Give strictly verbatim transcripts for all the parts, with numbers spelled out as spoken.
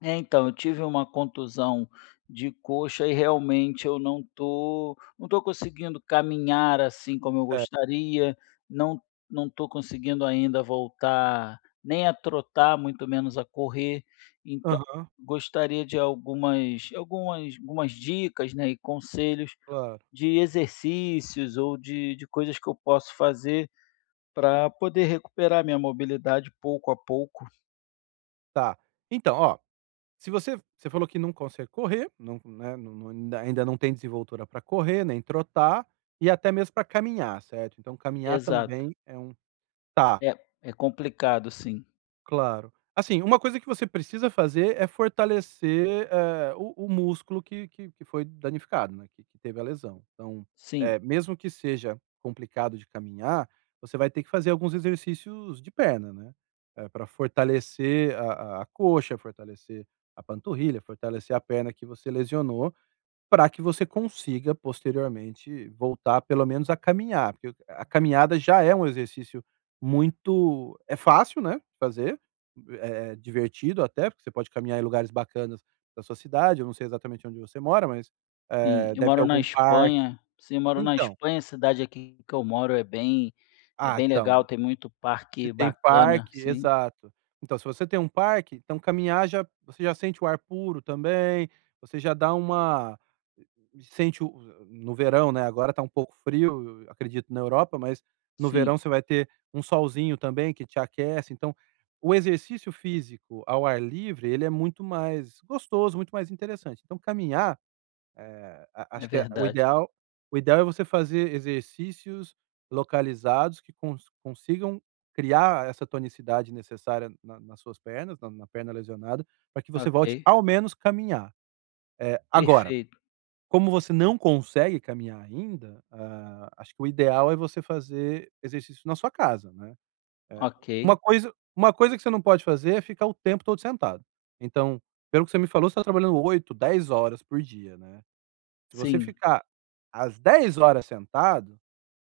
É então, eu tive uma contusão de coxa e realmente eu não estou não estou conseguindo caminhar assim como eu É. gostaria, não não estou conseguindo ainda voltar nem a trotar, muito menos a correr. Então, Aham. gostaria de algumas algumas algumas dicas, né, e conselhos Claro. de exercícios ou de de coisas que eu posso fazer, para poder recuperar a minha mobilidade pouco a pouco. Está, então, ó, se você você falou que não consegue correr, não, né, não ainda não tem desenvoltura para correr, nem trotar, e até mesmo para caminhar, certo? Então caminhar Exato. também é um tá. É, é complicado, sim. Claro, assim, uma coisa que você precisa fazer é fortalecer, eh, o o músculo que que que foi danificado, né, que que teve a lesão. Então, Sim. eh, mesmo que seja complicado de caminhar, você vai ter que fazer alguns exercícios de perna, né, eh, pra fortalecer a a coxa, fortalecer a panturrilha, fortalecer a perna que você lesionou, pra que você consiga posteriormente voltar pelo menos a caminhar. Porque, a caminhada já é um exercício muito é fácil, né, de fazer, é divertido até, porque você pode caminhar em lugares bacanas da sua cidade, eu não sei exatamente onde você mora, mas, Sim, eh, eu deve ter moro na algum parque. Espanha, sim moro na Então Espanha, a cidade aqui que eu moro é bem é Ah, bem legal, então, tem muito se parque tem bacana parque sim. exato, então se você tem um parque, então caminhar já você já sente o ar puro também, você já dá uma sente no verão, agora está um pouco frio, acredito na Europa, mas no verão Sim. você vai ter um solzinho também que te aquece. Então, o exercício físico ao ar livre, ele é muito mais gostoso, muito mais interessante. Então caminhar, eh, a É acho que o verdade. ideal o ideal é você fazer exercícios localizados que com que consigam criar essa tonicidade necessária na nas suas pernas, na na perna lesionada, para que você volte Ok. ao menos caminhar. Eh, agora, Perfeito. como você não consegue caminhar ainda, hã, acho que o ideal é você fazer exercício na sua casa, né. Uma Ok. coisa uma coisa que você não pode fazer é ficar o tempo todo sentado. Então, pelo que você me falou, você tá trabalhando oito, dez horas por dia, né. Se você Sim. ficar as dez horas sentado,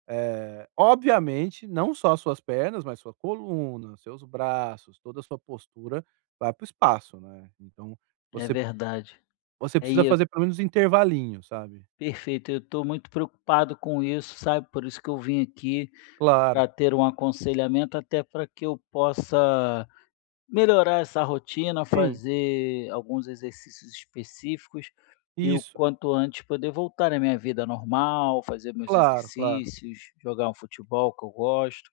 eh, obviamente não só as suas pernas, mas sua coluna, seus braços, toda a sua postura, vai para o espaço, né. Então É você p verdade. você É e precisa eu fazer pelo menos um intervalinho, sabe? Perfeito, eu estou muito preocupado com isso, sabe? Por isso que eu vim aqui para Claro. ter um aconselhamento, até para que eu possa melhorar essa rotina, Sim. fazer alguns exercícios específicos, e o Isso. quanto antes poder voltar à minha vida normal, fazer meus Claro, claro. exercícios, jogar um futebol que eu gosto.